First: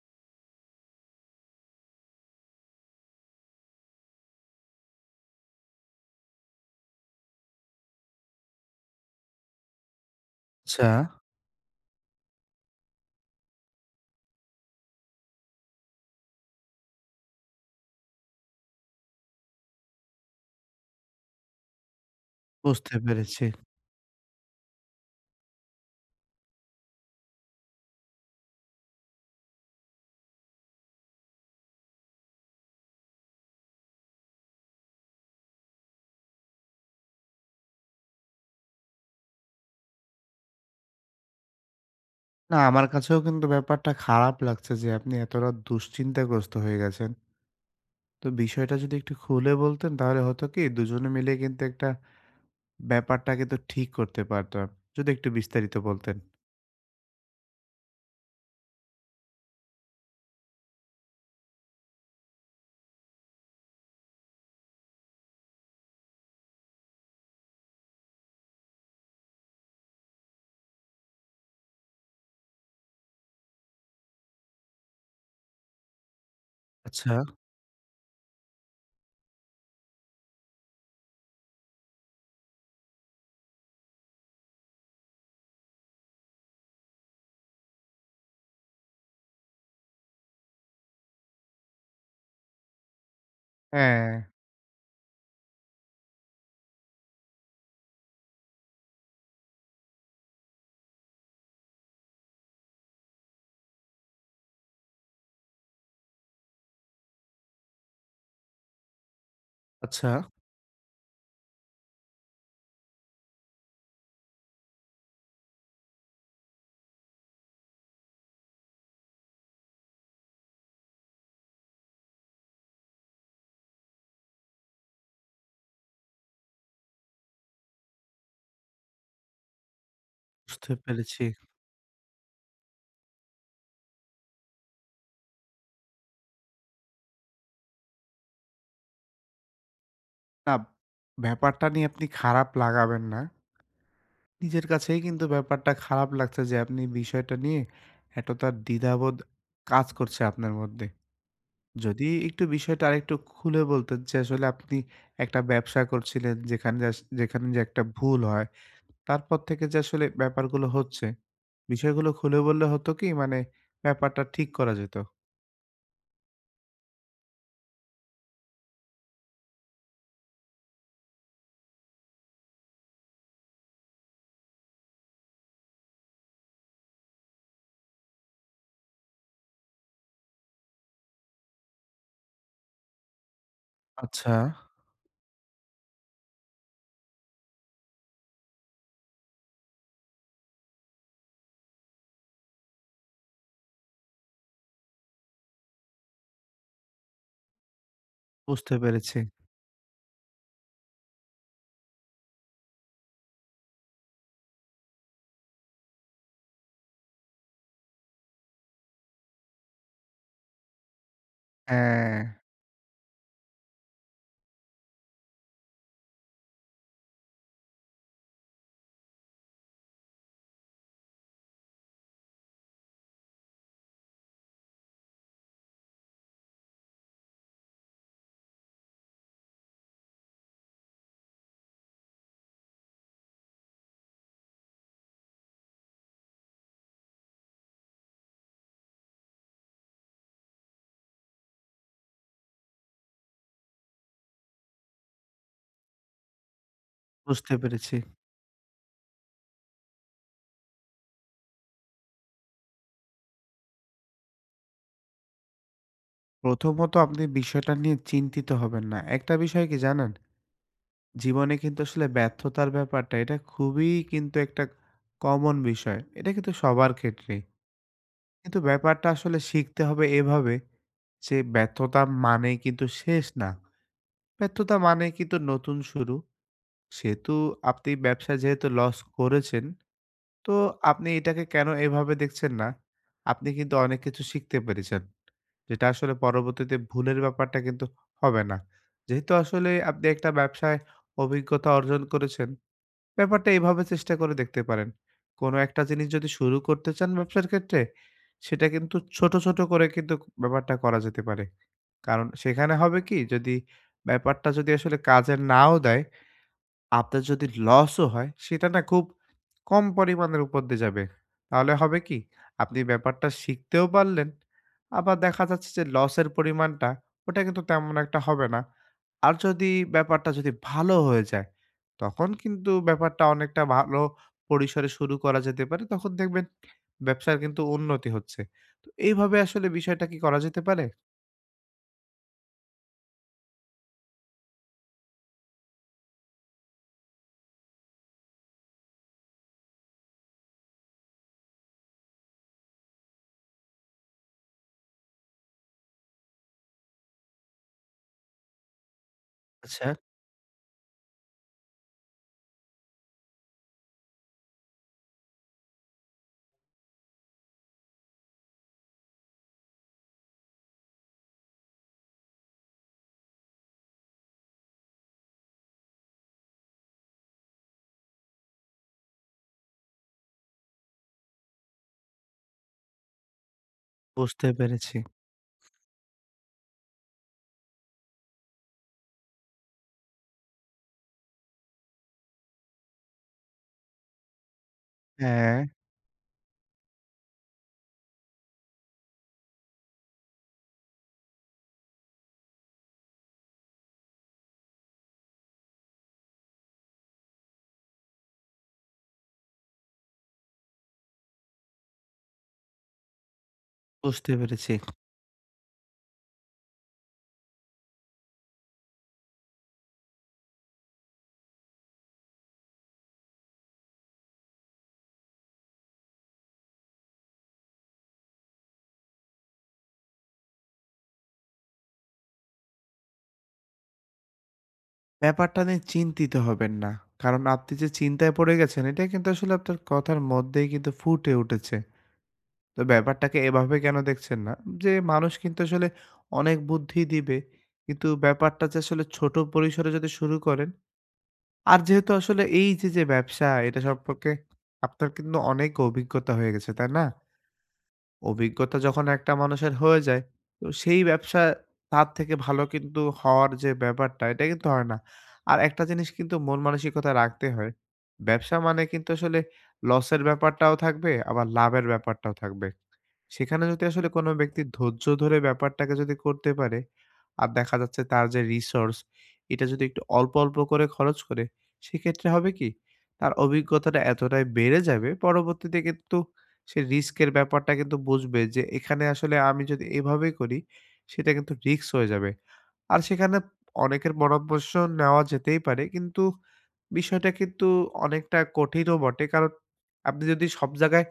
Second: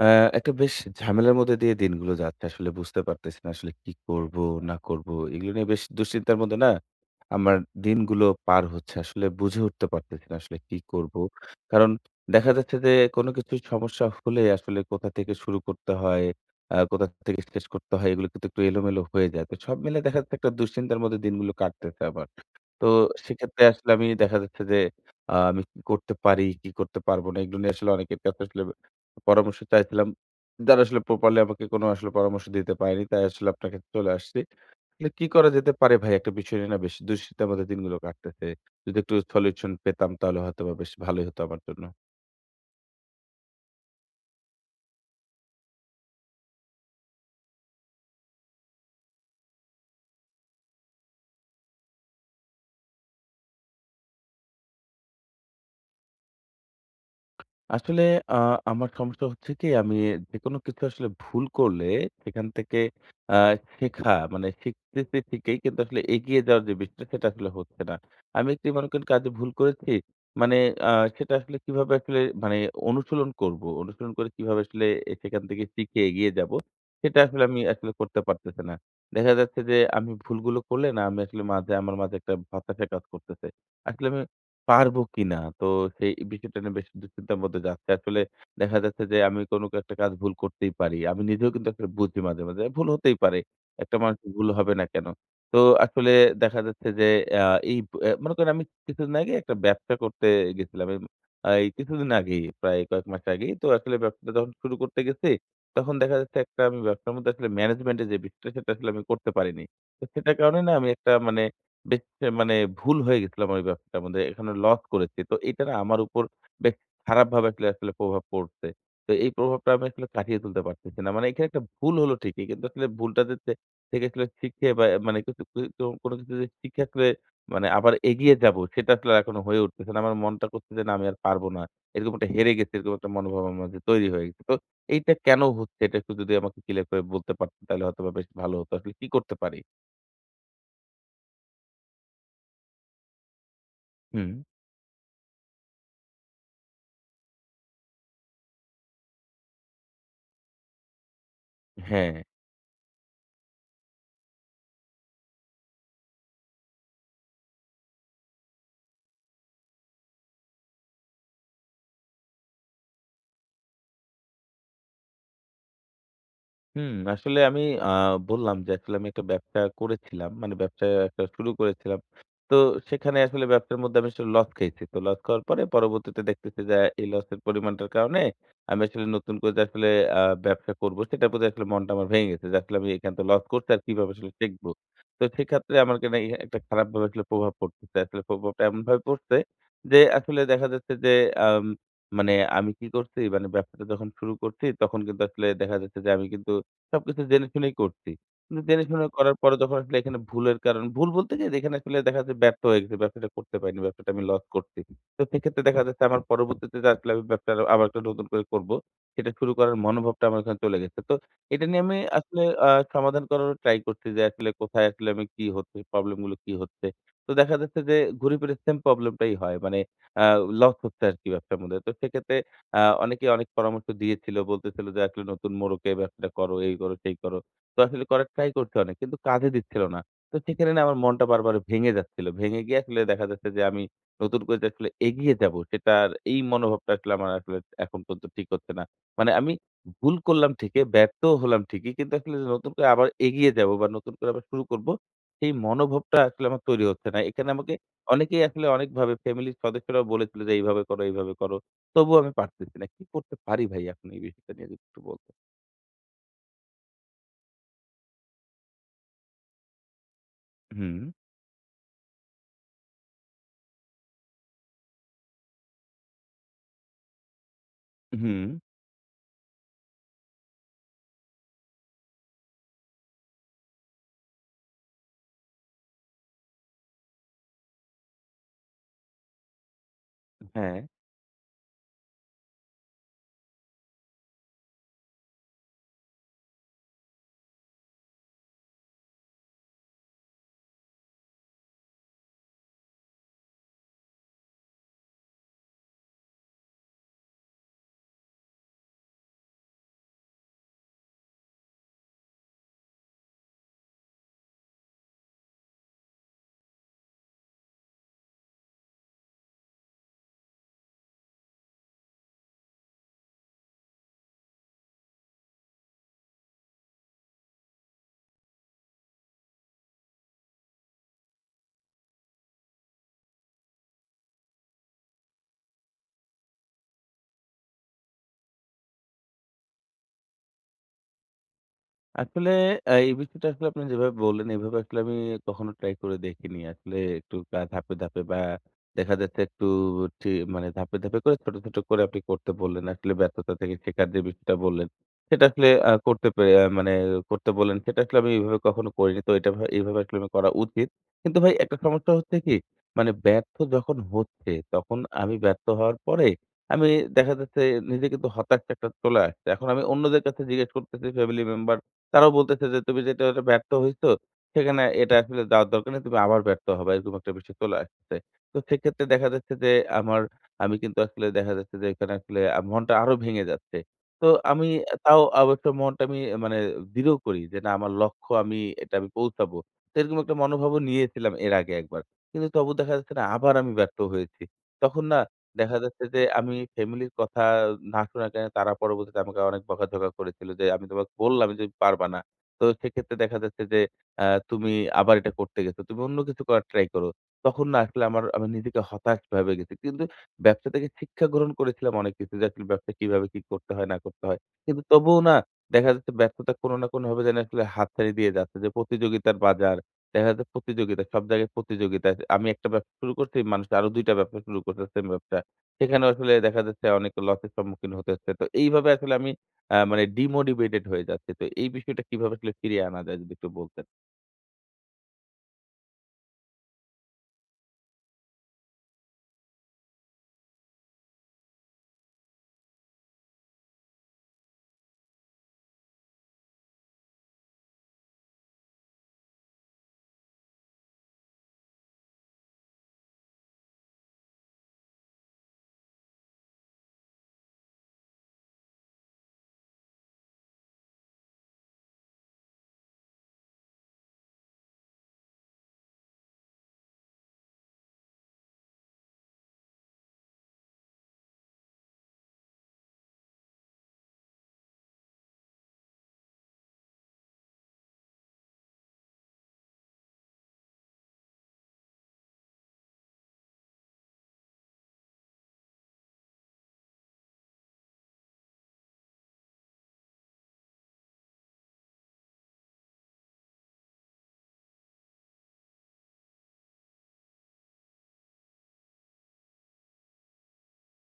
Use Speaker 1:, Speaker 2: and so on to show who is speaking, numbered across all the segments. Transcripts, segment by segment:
Speaker 1: আ একটা বেশ ঝামেলার মধ্যে দিয়ে দিনগুলো যাচ্ছে। আসলে বুঝতে পারতেছি না আসলে কি করব না করব। এগুলো নিয়ে বেশ দুশ্চিন্তার মধ্যে না আমার দিনগুলো পার হচ্ছে। আসলে বুঝে উঠতে পারতেছি না আসলে কি
Speaker 2: আচ্ছা,
Speaker 1: করব। কারণ দেখা যাচ্ছে যে কোনো কিছুর সমস্যা হলে আসলে কোথা থেকে শুরু করতে হয়, কোথা থেকে শেষ করতে হয় এগুলো কিন্তু একটু এলোমেলো হয়ে যায়। তো সব মিলে দেখা যাচ্ছে একটা দুশ্চিন্তার মধ্যে দিনগুলো কাটতেছে আমার। তো
Speaker 2: বুঝতে পেরেছি।
Speaker 1: সেক্ষেত্রে আসলে আমি দেখা যাচ্ছে যে আমি কি করতে পারি, কি করতে পারব না এগুলো নিয়ে আসলে অনেকের কাছে আসলে পরামর্শ চাইছিলাম। যারা আসলে প্রপারলি আমাকে কোনো আসলে পরামর্শ দিতে পারেনি। তাই আসলে আপনার কাছে চলে আসছি। তাহলে কি করা যেতে পারে ভাই? একটা বিষয় নিয়ে না বেশ দুশ্চিন্তার মধ্যে দিনগুলো কাটতেছে। যদি একটু সলিউশন পেতাম তাহলে হয়তোবা বেশ ভালোই হতো আমার জন্য।
Speaker 2: না আমার কাছেও কিন্তু ব্যাপারটা খারাপ লাগছে যে আপনি এত রাত দুশ্চিন্তাগ্রস্ত হয়ে গেছেন। তো বিষয়টা যদি একটু খুলে বলতেন তাহলে হতো কি দুজনে মিলে কিন্তু একটা ব্যাপারটা কিন্তু ঠিক করতে পারতাম। যদি একটু বিস্তারিত বলতেন।
Speaker 1: আসলে আ আমার সমস্যা হচ্ছে কি আমি যেকোনো কিছু আসলে ভুল করলে সেখান থেকে আ শেখা মানে শিখতেছি ঠিকই কিন্তু আসলে এগিয়ে যাওয়ার যে বিষয়টা সেটা আসলে হচ্ছে না। আমি একটি মনে করেন কাজে ভুল করেছি। মানে আ সেটা আসলে কিভাবে আসলে মানে অনুশীলন করব? অনুশীলন করে কিভাবে আসলে সেখান থেকে শিখে এগিয়ে যাব?
Speaker 2: আচ্ছা।
Speaker 1: সেটা আসলে আমি আসলে করতে পারতেছি না। দেখা যাচ্ছে যে আমি ভুলগুলো করলে না আমি আসলে মাঝে আমার মাঝে একটা হতাশা কাজ করতেছে। আসলে আমি পারবো কিনা? তো সেই বিষয়টা নিয়ে বেশ দুশ্চিন্তার মধ্যে যাচ্ছে। আসলে দেখা যাচ্ছে যে আমি কোনো একটা কাজ ভুল করতেই পারি। আমি নিজেও কিন্তু আসলে বুঝি মাঝে, মাঝে। ভুল হতেই পারে। একটা
Speaker 2: হ্যাঁ।
Speaker 1: মানুষের ভুল হবে না কেন? তো আসলে দেখা যাচ্ছে যে আ এই অ্যা মনে করেন আমি কিছুদিন আগে একটা ব্যবসা করতে গেছিলাম। এম আ এই কিছুদিন আগেই, প্রায় কয়েক মাস আগেই। তো আসলে ব্যবসাটা যখন শুরু করতে গেছি, তখন দেখা যাচ্ছে একটা আমি ব্যবসার মধ্যে আসলে ম্যানেজমেন্ট এর যে বিষয়টা, সেটা আসলে আমি করতে পারিনি। তো
Speaker 2: আচ্ছা,
Speaker 1: সেটার কারণে না আমি একটা মানে বেশ মানে ভুল হয়ে গেছিলাম ওই ব্যাপারটার মধ্যে। এখানে লস করেছি। তো এটা না আমার উপর বেশ খারাপভাবে আসলে আসলে প্রভাব পড়ছে। তো এই প্রভাবটা আমি আসলে কাটিয়ে তুলতে পারতেছি না। মানে এখানে একটা ভুল হলো ঠিকই। কিন্তু আসলে ভুলটা যে থেকে আসলে শিখে বা মানে কিছু কি তো কোনো কিছু যে শিখে আসলে মানে আবার এগিয়ে যাবো সেটা আসলে আর এখনো হয়ে উঠতেছে না। আমার মনটা
Speaker 2: বুঝতে
Speaker 1: করছে যে, "না আমি আর
Speaker 2: পেরেছি।
Speaker 1: পারবো না।" এরকম একটা হেরে গেছি, এরকম একটা মনোভাব আমার মাঝে তৈরি হয়ে গেছে। তো এইটা কেন হচ্ছে এটা একটু যদি আমাকে ক্লিয়ার করে বলতে পারতেন তাহলে হয়তোবা বেশ ভালো হতো। আসলে কি করতে পারি?
Speaker 2: না, ব্যাপারটা নিয়ে আপনি খারাপ লাগাবেন না।
Speaker 1: হুম,
Speaker 2: নিজের কাছেই কিন্তু ব্যাপারটা খারাপ লাগছে যে আপনি বিষয়টা নিয়ে এতটা দ্বিধাবোধ কাজ করছে আপনার মধ্যে। যদি
Speaker 1: হ্যাঁ।
Speaker 2: একটু বিষয়টা আরেকটু খুলে বলতেন যে আসলে আপনি একটা ব্যবসা করছিলেন যেখানে যে একটা ভুল হয়, তারপর থেকে যে আসলে ব্যাপারগুলো হচ্ছে, বিষয়গুলো খুলে বললে হতো কি মানে ব্যাপারটা ঠিক করা যেত।
Speaker 1: হুম, আসলে আমি বললাম যে আসলে আমি একটা ব্যবসা করেছিলাম। মানে ব্যবসা একটা শুরু করেছিলাম। তো সেখানে আসলে ব্যবসার মধ্যে আমি আসলে লস খেয়েছি। তো লস খাওয়ার পরে পরবর্তীতে দেখতেছি যে এই লসের পরিমাণটার কারণে আমি আসলে নতুন করে যে আসলে আ ব্যবসা করব সেটার প্রতি আসলে মনটা আমার ভেঙে গেছে। যে আসলে আমি এখানে তো লস করছি আর কিভাবে আসলে
Speaker 2: আচ্ছা,
Speaker 1: টিকবো। তো সেক্ষেত্রে আমার কেন একটা খারাপভাবে আসলে প্রভাব পড়তেছে। আসলে প্রভাবটা এমনভাবে পড়ছে যে আসলে দেখা যাচ্ছে যে আম মানে আমি কি করছি মানে ব্যবসাটা যখন শুরু করছি তখন কিন্তু আসলে দেখা যাচ্ছে যে আমি কিন্তু সবকিছু জেনে শুনেই করছি। কিন্তু
Speaker 2: বুঝতে
Speaker 1: জেনে শুনে
Speaker 2: পেরেছি।
Speaker 1: করার পরে যখন আসলে এখানে ভুলের কারণ ভুল বলতে কি যে এখানে আসলে দেখা যাচ্ছে ব্যর্থ হয়ে গেছি। ব্যবসাটা করতে পারিনি। ব্যবসাটা আমি লস করছি। তো সেক্ষেত্রে দেখা যাচ্ছে আমার পরবর্তীতে যে আসলে আমি আবার একটা নতুন করে করব। সেটা শুরু করার মনোভাবটা আমার এখানে চলে গেছে। তো এটা নিয়ে আমি
Speaker 2: হ্যাঁ,
Speaker 1: আসলে সমাধান করারও ট্রাই করছি যে আসলে কোথায় আসলে আমি কি হচ্ছে, প্রবলেম গুলো কি হচ্ছে। তো দেখা যাচ্ছে যে ঘুরে ফিরে সেম প্রবলেম টাই হয়। মানে আ লস হচ্ছে আরকি ব্যবসার মধ্যে। তো সেক্ষেত্রে আ অনেকে অনেক পরামর্শ দিয়েছিল। বলতেছিল যে, "আসলে নতুন মোড়কে ব্যবসাটা করো, এই করো, সেই করো।" তো আসলে করার ট্রাই করছি অনেক। কিন্তু কাজে দিচ্ছিল না। তো সেখানে না আমার মনটা বারবার ভেঙে যাচ্ছিল। ভেঙে গিয়ে আসলে দেখা যাচ্ছে যে, আমি নতুন করে যে আসলে এগিয়ে যাবো, সেটার এই মনোভাবটা আসলে আমার আসলে এখন পর্যন্ত ঠিক হচ্ছে না। মানে আমি ভুল করলাম ঠিকই, ব্যর্থও হলাম ঠিকই। কিন্তু আসলে যে নতুন করে আবার এগিয়ে যাবো বা নতুন করে আবার শুরু করব, সেই মনোভাবটা আসলে আমার তৈরি হচ্ছে না। এখানে
Speaker 2: বুঝতে
Speaker 1: আমাকে
Speaker 2: পেরেছি।
Speaker 1: অনেকেই আসলে অনেকভাবে ফ্যামিলির সদস্যরাও বলেছিল যে, "এইভাবে করো, এইভাবে করো।" তবুও আমি পারতেছি না। কি করতে পারি ভাই এখন এই বিষয়টা নিয়ে যদি একটু বলতেন?
Speaker 2: প্রথমত আপনি বিষয়টা নিয়ে চিন্তিত হবেন না, একটা বিষয় কি জানেন,
Speaker 1: হুম,
Speaker 2: জীবনে কিন্তু আসলে ব্যর্থতার ব্যাপারটা এটা খুবই কিন্তু একটা কমন বিষয়, এটা কিন্তু সবার ক্ষেত্রে
Speaker 1: হুম।
Speaker 2: কিন্তু ব্যাপারটা আসলে শিখতে হবে এভাবে যে ব্যর্থতা মানে কিন্তু শেষ না। ব্যর্থতা মানে কিন্তু নতুন শুরু। সেহেতু আপনি ব্যবসায় যেহেতু লস করেছেন, তো
Speaker 1: হ্যাঁ।
Speaker 2: আপনি এটাকে কেন এভাবে দেখছেন না? আপনি কিন্তু অনেক কিছু শিখতে পেরেছেন। যেটা আসলে পরবর্তীতে ভুলের ব্যাপারটা কিন্তু হবে না। যেহেতু আসলে আপনি একটা ব্যবসায় অভিজ্ঞতা অর্জন করেছেন, ব্যাপারটা এভাবে চেষ্টা করে দেখতে পারেন। কোনো একটা জিনিস যদি শুরু করতে চান ব্যবসার ক্ষেত্রে, সেটা কিন্তু ছোট, ছোট করে কিন্তু ব্যাপারটা করা যেতে পারে। কারণ সেখানে হবে কি, যদি ব্যাপারটা আসলে কাজে নাও দেয়, আপনার যদি লসও হয় সেটা না খুব কম পরিমাণের উপর দিয়ে যাবে। তাহলে হবে কি? আপনি ব্যাপারটা শিখতেও পারলেন। আবার দেখা যাচ্ছে যে লসের পরিমাণটা ওটা কিন্তু তেমন একটা হবে না। আর যদি ব্যাপারটা ভালো হয়ে যায়, তখন কিন্তু ব্যাপারটা অনেকটা ভালো পরিসরে শুরু করা যেতে পারে। তখন দেখবেন ব্যবসার কিন্তু উন্নতি হচ্ছে। তো এইভাবে আসলে বিষয়টা কি করা যেতে পারে?
Speaker 1: আসলে এই বিষয়টা আসলে আপনি যেভাবে বললেন, এভাবে আসলে আমি কখনো ট্রাই করে দেখিনি। আসলে একটু ধাপে, ধাপে বা দেখা যাচ্ছে একটু টি মানে ধাপে, ধাপে করে ছোট, ছোট করে আপনি করতে বললেন। আসলে ব্যর্থতা থেকে শেখার যে বিষয়টা বললেন, সেটা আসলে আ করতে পে আ মানে করতে বললেন, সেটা আসলে আমি এভাবে কখনো করিনি। তো এটা
Speaker 2: আচ্ছা,
Speaker 1: এভাবে আসলে আমার করা উচিত। কিন্তু ভাই একটা সমস্যা হচ্ছে কি, মানে ব্যর্থ যখন হচ্ছে, তখন আমি ব্যর্থ হওয়ার পরে আমি দেখা যাচ্ছে নিজে কিন্তু হতাশ একটা চলে আসছে। এখন আমি অন্যদের কাছে জিজ্ঞেস করতেছি ফ্যামিলি মেম্বার তারাও বলতেছে যে, "তুমি যেটা ওটা ব্যর্থ হইছো, সেখানে এটা আসলে যাওয়ার দরকার নেই। তুমি আবার ব্যর্থ হবা।" এরকম একটা বিষয় চলে আসতেছে। তো সেক্ষেত্রে দেখা যাচ্ছে যে, আমার আমি কিন্তু আসলে দেখা যাচ্ছে যে, এখানে আসলে মনটা আরো ভেঙে যাচ্ছে। তো
Speaker 2: বুঝতে
Speaker 1: আমি
Speaker 2: পেরেছি।
Speaker 1: তাও অবশ্য মনটা আমি মানে দৃঢ় করি যে, "না, আমার লক্ষ্য আমি এটা আমি পৌঁছাবো।" তো এরকম একটা মনোভাবও নিয়েছিলাম এর আগে একবার। কিন্তু তবু দেখা যাচ্ছে না আবার আমি ব্যর্থ হয়েছি। তখন না
Speaker 2: হ্যাঁ।
Speaker 1: দেখা যাচ্ছে যে আমি ফ্যামিলির কথা না শোনার কারণে তারা পরবর্তীতে আমাকে অনেক বকাঝকা করেছিল যে, "আমি তোমাকে বললাম যে পারবা না।" তো সেক্ষেত্রে দেখা যাচ্ছে যে আ তুমি আবার এটা করতে গেছো। তুমি অন্য কিছু করার ট্রাই করো। তখন না আসলে আমার আমি নিজেকে হতাশ ভেবে গেছি। কিন্তু ব্যবসা থেকে শিক্ষা গ্রহণ করেছিলাম অনেক কিছু যে আসলে ব্যবসা কিভাবে কি করতে হয় না করতে
Speaker 2: বুঝতে
Speaker 1: হয়।
Speaker 2: পেরেছি।
Speaker 1: কিন্তু তবুও না দেখা যাচ্ছে ব্যর্থতা কোনো না কোনোভাবে যেন আসলে হাতছানি দিয়ে যাচ্ছে যে প্রতিযোগিতার বাজার। দেখা যাচ্ছে প্রতিযোগিতা, সব জায়গায় প্রতিযোগিতা। আমি একটা ব্যবসা শুরু করছি, মানুষ আরো ২ টা ব্যবসা শুরু করছে সেম ব্যবসা। সেখানে আসলে দেখা যাচ্ছে অনেক লসের সম্মুখীন হতে হচ্ছে। তো এইভাবে আসলে আমি মানে ডিমোটিভেটেড হয়ে যাচ্ছি। তো এই বিষয়টা কিভাবে আসলে ফিরিয়ে আনা যায় যদি একটু বলতেন?
Speaker 2: ব্যাপারটা নিয়ে চিন্তিত হবেন না। কারণ আপনি যে চিন্তায় পড়ে গেছেন, এটা কিন্তু আসলে আপনার কথার মধ্যেই কিন্তু ফুটে উঠেছে। তো ব্যাপারটাকে এভাবে কেন দেখছেন না? যে মানুষ কিন্তু আসলে অনেক বুদ্ধি দিবে। কিন্তু ব্যাপারটা যে আসলে ছোট পরিসরে যদি শুরু করেন, আর যেহেতু আসলে এই যে, যে ব্যবসা এটা সম্পর্কে আপনার কিন্তু অনেক অভিজ্ঞতা হয়ে গেছে, তাই না? অভিজ্ঞতা যখন একটা মানুষের হয়ে যায়, তো সেই ব্যবসা তার থেকে ভালো কিন্তু হওয়ার যে ব্যাপারটা, এটা কিন্তু হয় না। আর একটা জিনিস কিন্তু মন মানসিকতা রাখতে হয়। ব্যবসা মানে কিন্তু আসলে লসের ব্যাপারটাও থাকবে, আবার লাভের ব্যাপারটাও থাকবে। সেখানে যদি আসলে কোনো ব্যক্তি ধৈর্য ধরে ব্যাপারটাকে যদি করতে পারে, আর দেখা যাচ্ছে তার যে রিসোর্স, এটা যদি একটু অল্প, অল্প করে খরচ করে, সেক্ষেত্রে হবে কি? তার অভিজ্ঞতাটা এতটাই বেড়ে যাবে, পরবর্তীতে কিন্তু সে রিস্কের ব্যাপারটা কিন্তু বুঝবে যে এখানে আসলে আমি যদি এভাবেই করি সেটা কিন্তু রিস্ক হয়ে যাবে। আর সেখানে অনেকের পরামর্শ নেওয়া যেতেই পারে। কিন্তু বিষয়টা কিন্তু অনেকটা কঠিনও বটে। কারণ আপনি যদি সব জায়গায়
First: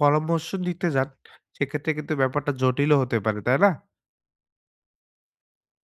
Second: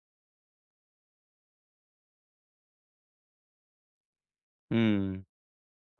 Speaker 2: পরামর্শ দিতে যান সেক্ষেত্রে কিন্তু ব্যাপারটা জটিলও হতে পারে, তাই না?
Speaker 1: হুম।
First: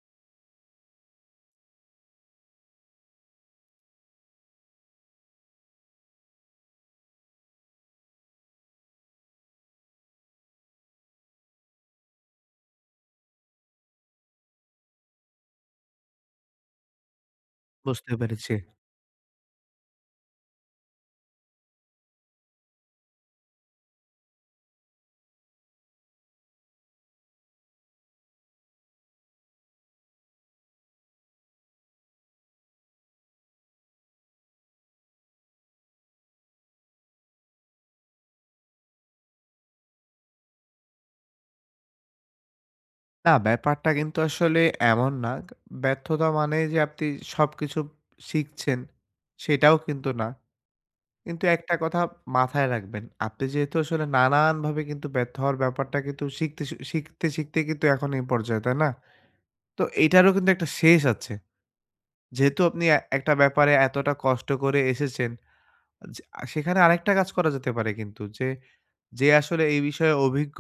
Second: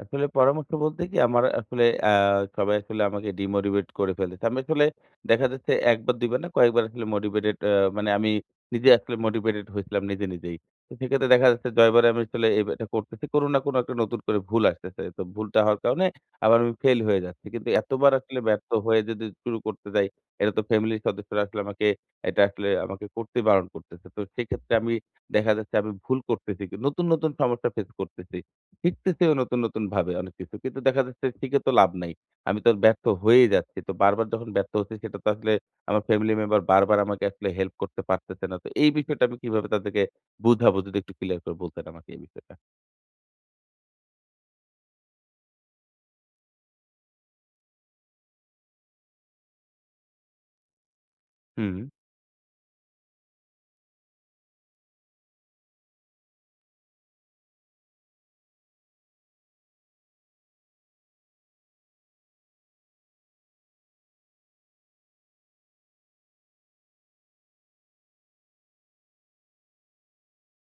Speaker 1: আসলে পরামর্শ বলতে কি আমার আসলে সবাই আসলে আমাকে ডিমোটিভেট করে ফেলেছে। আমি আসলে দেখা যাচ্ছে ১ বার ২ বার না কয়েকবার আসলে মোটিভেটেড আ মানে আমি নিজে আসলে মোটিভেটেড হয়েছিলাম নিজে, নিজেই। তো সেক্ষেত্রে দেখা যাচ্ছে জয়বারে আমি আসলে এটা করতেছি। কোনো না কোনো একটা নতুন করে ভুল আসতেছে। তো ভুলটা হওয়ার কারণে আবার আমি ফেইল হয়ে যাচ্ছি। কিন্তু এতবার
Speaker 2: বুঝতে
Speaker 1: আসলে
Speaker 2: পেরেছি।
Speaker 1: ব্যর্থ হয়ে যদি শুরু করতে যাই, এটা তো ফ্যামিলির সদস্যরা আসলে আমাকে এটা আসলে আমাকে করতে বারণ করতেছে। তো সেক্ষেত্রে আমি দেখা যাচ্ছে আমি ভুল করতেছি। নতুন, নতুন সমস্যা ফেস করতেছি। শিখতেছেও নতুন, নতুন ভাবে অনেক কিছু। কিন্তু দেখা যাচ্ছে শিখে তো লাভ নাই। আমি তো ব্যর্থ হয়েই যাচ্ছি। তো বারবার যখন ব্যর্থ হচ্ছি সেটা তো আসলে আমার ফ্যামিলি মেম্বার বারবার আমাকে আসলে হেল্প করতে পারতেছে না। তো এই বিষয়টা আমি কিভাবে তাদেরকে বুঝাবো যদি একটু ক্লিয়ার করে বলতেন আমাকে এই বিষয়টা?
Speaker 2: না, ব্যাপারটা কিন্তু আসলে এমন না। ব্যর্থতা মানে যে আপনি সবকিছু শিখছেন সেটাও কিন্তু না। কিন্তু একটা
Speaker 1: হু।
Speaker 2: কথা মাথায় রাখবেন। আপনি যেহেতু আসলে নানানভাবে কিন্তু ব্যর্থ হওয়ার ব্যাপারটা কিন্তু শিখতে, শিখতে, শিখতে কিন্তু এখন এই পর্যায়ে, তাই না? তো এটারও কিন্তু একটা শেষ আছে। যেহেতু আপনি এ একটা ব্যাপারে এতটা কষ্ট করে এসেছেন, যে সেখানে আরেকটা কাজ করা যেতে পারে কিন্তু যে, যে আসলে এই বিষয়ে অভিজ্ঞ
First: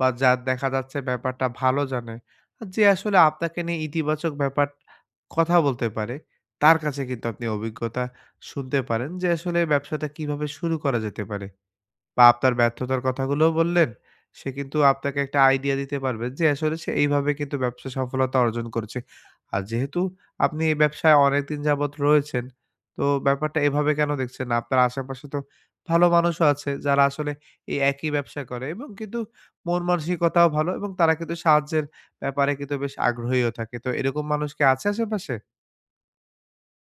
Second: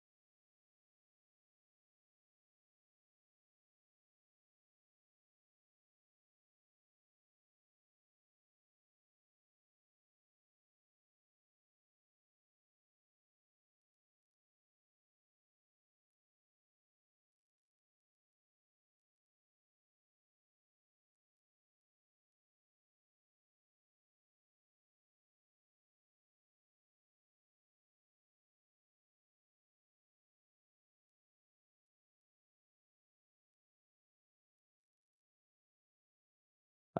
Speaker 2: বা যার দেখা যাচ্ছে ব্যাপারটা ভালো জানে, আর যে আসলে আপনাকে নিয়ে ইতিবাচক ব্যাপার কথা বলতে পারে, তার কাছে কিন্তু আপনি অভিজ্ঞতা শুনতে পারেন যে আসলে ব্যবসাটা কিভাবে শুরু করা যেতে পারে। বা আপনার ব্যর্থতার কথাগুলোও বললেন, সে কিন্তু আপনাকে একটা আইডিয়া দিতে পারবে যে আসলে সে এইভাবে কিন্তু ব্যবসায় সফলতা অর্জন করেছে। আর যেহেতু আপনি এই ব্যবসায় অনেকদিন যাবৎ রয়েছেন, তো ব্যাপারটা এভাবে কেন দেখছেন না? আপনার আশেপাশে তো ভালো মানুষও আছে যারা আসলে এই একই ব্যবসা করে এবং কিন্তু মন মানসিকতাও ভালো এবং তারা কিন্তু সাহায্যের ব্যাপারে কিন্তু বেশ আগ্রহীও থাকে। তো এরকম মানুষ কি আছে আশেপাশে?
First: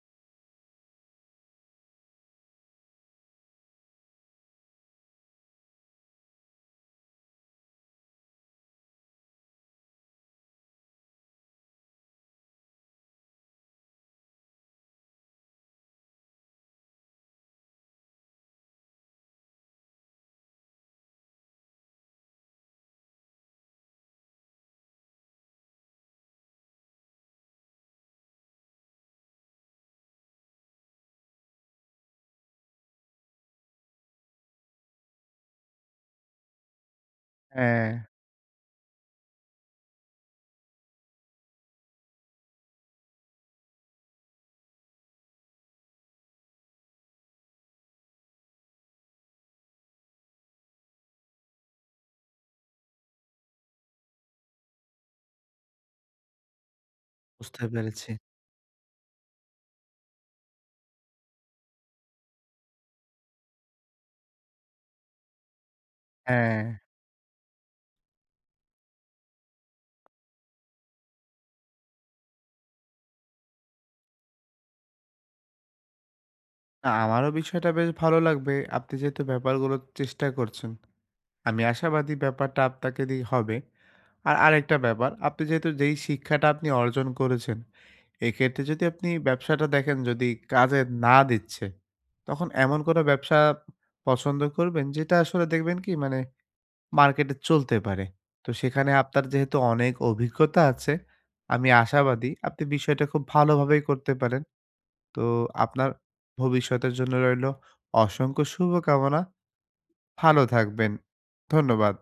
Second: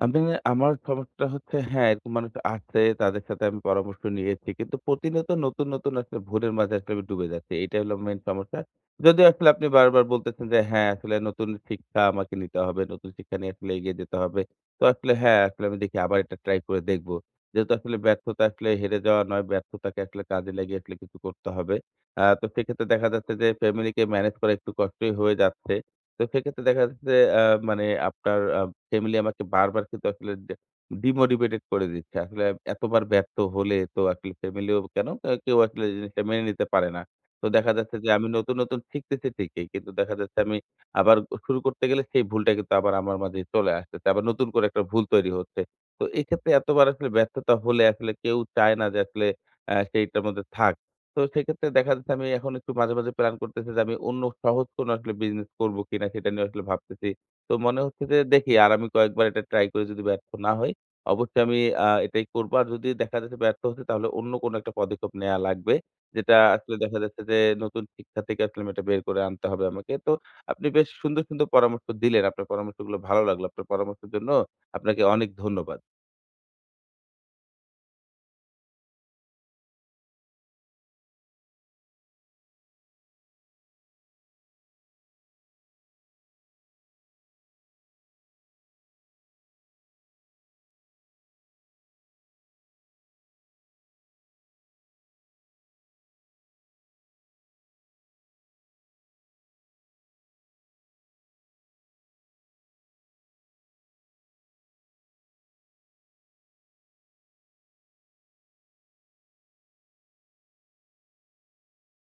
Speaker 1: আমি আমার সমস্যা হচ্ছে হ্যাঁ, এরকম মানুষ আছে। তাদের সাথে আমি পরামর্শ নিয়েছি। কিন্তু প্রতিনিয়ত নতুন, নতুন আসলে ভুলের মাঝে আসলে আমি ডুবে যাচ্ছি। এটাই হলো মেইন সমস্যা। যদিও আসলে আপনি বারবার বলতেছেন যে হ্যাঁ, আসলে নতুন শিক্ষা আমাকে নিতে হবে। নতুন শিক্ষা নিয়ে আসলে এগিয়ে যেতে হবে। তো আসলে হ্যাঁ, আসলে আমি দেখি আবার এটা ট্রাই করে দেখব। যেহেতু আসলে ব্যর্থতা আসলে হেরে যাওয়া নয়, ব্যর্থতাকে আসলে কাজে লাগিয়ে আসলে কিছু করতে হবে। তো সেক্ষেত্রে দেখা যাচ্ছে যে ফ্যামিলিকে ম্যানেজ করা একটু কষ্টই হয়ে যাচ্ছে। তো সেক্ষেত্রে দেখা যাচ্ছে যে মানে আপনার আ ফ্যামিলি আমাকে বারবার কিন্তু আসলে ডিমোটিভেটেড করে দিচ্ছে। আসলে এতবার ব্যর্থ হলে তো আসলে ফ্যামিলিও কেন কেউ আসলে জিনিসটা মেনে নিতে পারে না। তো দেখা
Speaker 2: হ্যাঁ।
Speaker 1: যাচ্ছে যে আমি নতুন, নতুন শিখতেছি ঠিকই। কিন্তু দেখা যাচ্ছে আমি আবার শুরু করতে গেলে সেই ভুলটা কিন্তু আবার আমার মাঝেই চলে আসতেছে। আবার নতুন করে একটা ভুল তৈরি হচ্ছে। তো এক্ষেত্রে এতবার আসলে ব্যর্থতা হলে আসলে কেউ চায় না যে আসলে সেইটার মধ্যে থাক। তো সেক্ষেত্রে দেখা যাচ্ছে আমি এখন একটু মাঝে, মাঝে প্ল্যান করতেছি যে আমি অন্য সহজ কোনো আসলে বিজনেস করব কিনা সেটা নিয়ে আসলে ভাবতেছি। তো
Speaker 2: বুঝতে
Speaker 1: মনে হচ্ছে
Speaker 2: পেরেছি।
Speaker 1: যে দেখি আর আমি কয়েকবার এটা ট্রাই করে যদি ব্যর্থ না হই, অবশ্যই আমি এটাই করব। আর যদি দেখা যাচ্ছে ব্যর্থ হচ্ছি তাহলে অন্য কোনো একটা পদক্ষেপ নেয়া লাগবে। যেটা
Speaker 2: হ্যাঁ।
Speaker 1: আসলে দেখা যাচ্ছে যে নতুন শিক্ষা থেকে আসলে আমি এটা বের করে আনতে হবে আমাকে। তো আপনি বেশ সুন্দর, সুন্দর পরামর্শ দিলেন। আপনার পরামর্শগুলো ভালো লাগলো। আপনার পরামর্শের জন্য আপনাকে অনেক ধন্যবাদ।
Speaker 2: না, আমারও বিষয়টা বেশ ভালো লাগবে। আপনি যেহেতু ব্যাপারগুলো চেষ্টা করছেন, আমি আশাবাদী ব্যাপারটা আপনাকে দিয়ে হবে। আর আরেকটা ব্যাপার, আপনি যেহেতু যেই শিক্ষাটা আপনি অর্জন করেছেন, এক্ষেত্রে যদি আপনি ব্যবসাটা দেখেন যদি কাজে না দিচ্ছে, তখন এমন কোনো ব্যবসা পছন্দ করবেন যেটা আসলে দেখবেন কি মানে মার্কেটে চলতে পারে। তো সেখানে আপনার যেহেতু অনেক অভিজ্ঞতা আছে, আমি আশাবাদী আপনি বিষয়টা খুব ভালোভাবেই করতে পারেন। তো আপনার ভবিষ্যতের জন্য রইল অসংখ্য শুভকামনা। ভালো থাকবেন। ধন্যবাদ।